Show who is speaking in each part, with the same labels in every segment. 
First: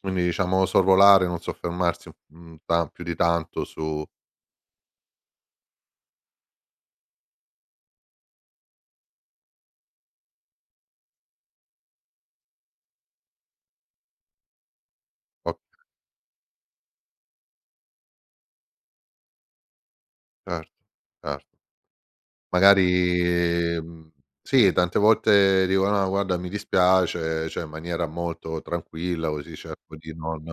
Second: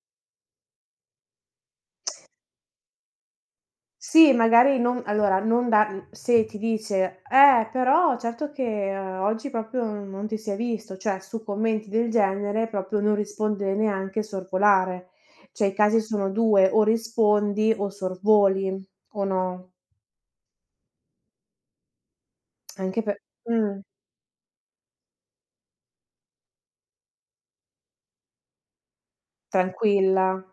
Speaker 1: Quindi diciamo sorvolare, non soffermarsi, mhmm, ta più di tanto su
Speaker 2: Sì magari non allora, non dar mhmm, se ti dice: "Eh però certo che oggi proprio non ti si è visto". Cioè su commenti del genere proprio non rispondere neanche, sorvolare. Cioè i
Speaker 1: Ok
Speaker 2: casi sono 2 o rispondi o sorvoli. O no?
Speaker 1: Certo, certo.
Speaker 2: Anche pe
Speaker 1: Magari
Speaker 2: mh.
Speaker 1: mh, sì, tante volte dico: "No, guarda, mi dispiace". Cioè in maniera molto tranquilla così cerco di non
Speaker 2: Tranquilla.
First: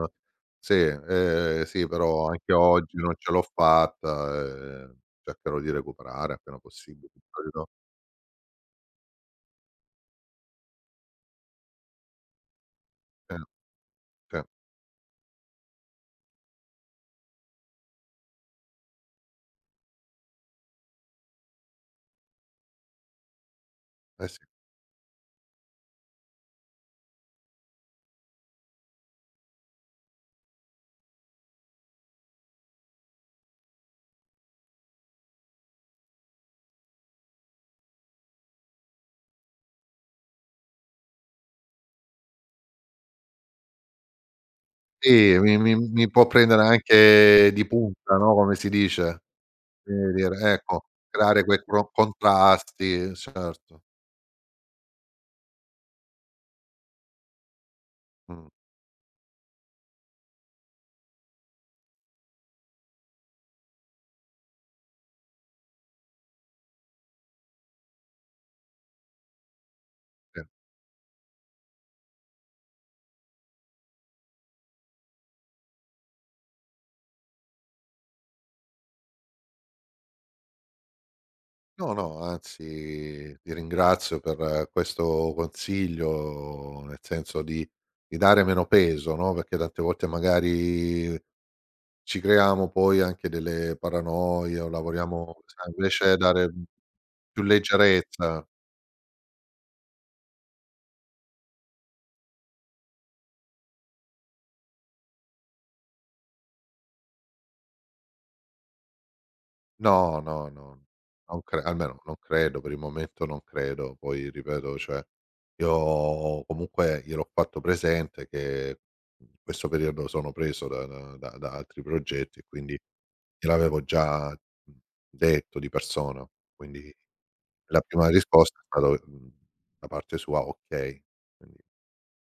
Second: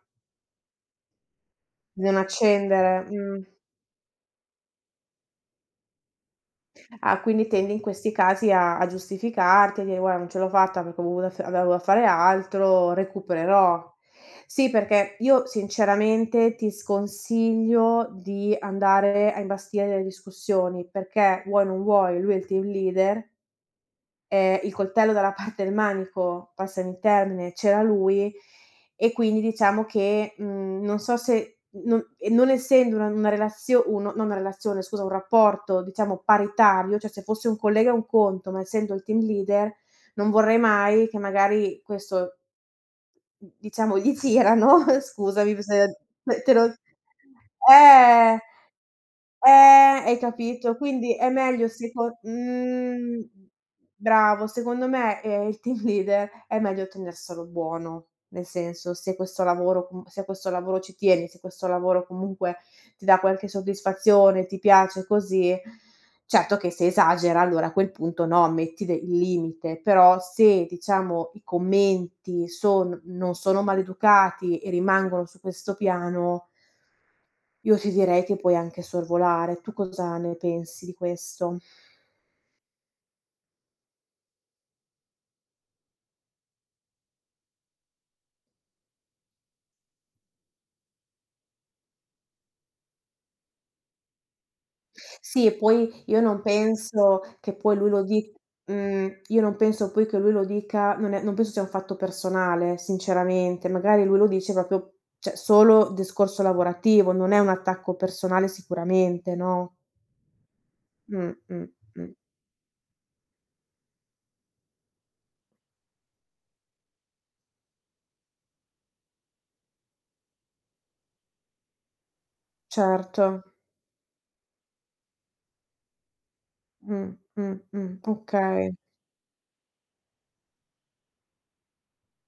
Speaker 1: "Sì, ehm, sì,
Speaker 2: Non
Speaker 1: però anche oggi
Speaker 2: accendere,
Speaker 1: non ce l'ho
Speaker 2: mh.
Speaker 1: fatta, ehm, cercherò di recuperare appena possibile".
Speaker 2: Ah quindi
Speaker 1: Capito?
Speaker 2: tendi in questi casi a a giustificarti a dire:"Guarda non ce l'ho fatta perché ho avut avevo dovuto fare altro,
Speaker 1: Ehm,
Speaker 2: recupererò".
Speaker 1: sì.
Speaker 2: Sì perché io sinceramente, ti sconsiglio di andare a imbastire delle discussioni perché vuoi o non vuoi, lui è il team leader.
Speaker 1: Eh sì.
Speaker 2: Eh, il coltello dalla parte del manico, passami il termine, c'era lui e quindi diciamo che, mhmm, non so se, non e non essendo una una relazione uno, no non una relazione scusa, un rapporto diciamo paritario, cioè se fosse un collega è un conto, ma essendo il team leader, non vorrei mai che magari questo d diciamo gli girano
Speaker 1: Sì,
Speaker 2: scusami,
Speaker 1: mi
Speaker 2: s
Speaker 1: mi mi può
Speaker 2: se te
Speaker 1: prendere
Speaker 2: lo
Speaker 1: anche di punta, no?
Speaker 2: eh.
Speaker 1: Come si dice.
Speaker 2: Eh
Speaker 1: Viene da
Speaker 2: hai
Speaker 1: dire
Speaker 2: capito?
Speaker 1: ecco,
Speaker 2: Quindi è
Speaker 1: creare quel
Speaker 2: meglio
Speaker 1: cron
Speaker 2: seco
Speaker 1: contrasti,
Speaker 2: mhmm,
Speaker 1: certo.
Speaker 2: bravo, secondo me eh il team leader è meglio tenerselo buono. Nel
Speaker 1: Mh.
Speaker 2: senso, se questo lavoro, mhmm, se questo lavoro ci tieni, se questo lavoro comunque ti dà qualche soddisfazione, ti piace, così, certo che se esagera allora a quel punto no, metti de il limite, però
Speaker 1: Sì.
Speaker 2: se diciamo i commenti son non sono maleducati e rimangono su questo piano. Io ti direi che puoi anche sorvolare. Tu cosa ne pensi di questo?
Speaker 1: No, no, anzi ti ringrazio per questo consiglio, nel senso di di dare meno peso, no? Perché tante volte magari, ci creiamo poi anche delle paranoie o lavoriamo
Speaker 2: Sì,
Speaker 1: [unintelligible]
Speaker 2: poi
Speaker 1: invece
Speaker 2: io non
Speaker 1: dare
Speaker 2: penso
Speaker 1: più
Speaker 2: che poi lui lo di
Speaker 1: leggerezza.
Speaker 2: mhmm, io non penso poi che lui lo dica non è non penso sia un fatto personale sinceramente, magari lui lo dice proprio, cioè, solo discorso lavorativo, non è un attacco personale sicuramente, no?
Speaker 1: No, no, no,
Speaker 2: Mh,
Speaker 1: non cre
Speaker 2: mh,
Speaker 1: almeno
Speaker 2: mh.
Speaker 1: non credo, per il momento non credo. Poi ripeto, cioè io comunque gliel'ho fatto presente, che in questo periodo sono preso da da da altri progetti e quindi
Speaker 2: Certo.
Speaker 1: gliel'avevo già, mhmm, detto di persona, quindi
Speaker 2: Mh, mh,
Speaker 1: la
Speaker 2: mh.
Speaker 1: prima risposta è
Speaker 2: Okay.
Speaker 1: stata, mhmm, da parte sua: "Okay". Quindi,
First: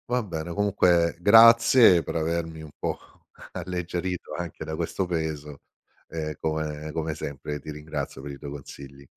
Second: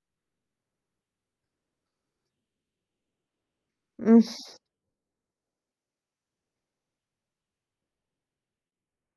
Speaker 1: va bene, comunque grazie per avermi un po' alleggerito
Speaker 2: Mh.
Speaker 1: anche da questo peso, e come come sempre ti ringrazio per i tuoi consigli.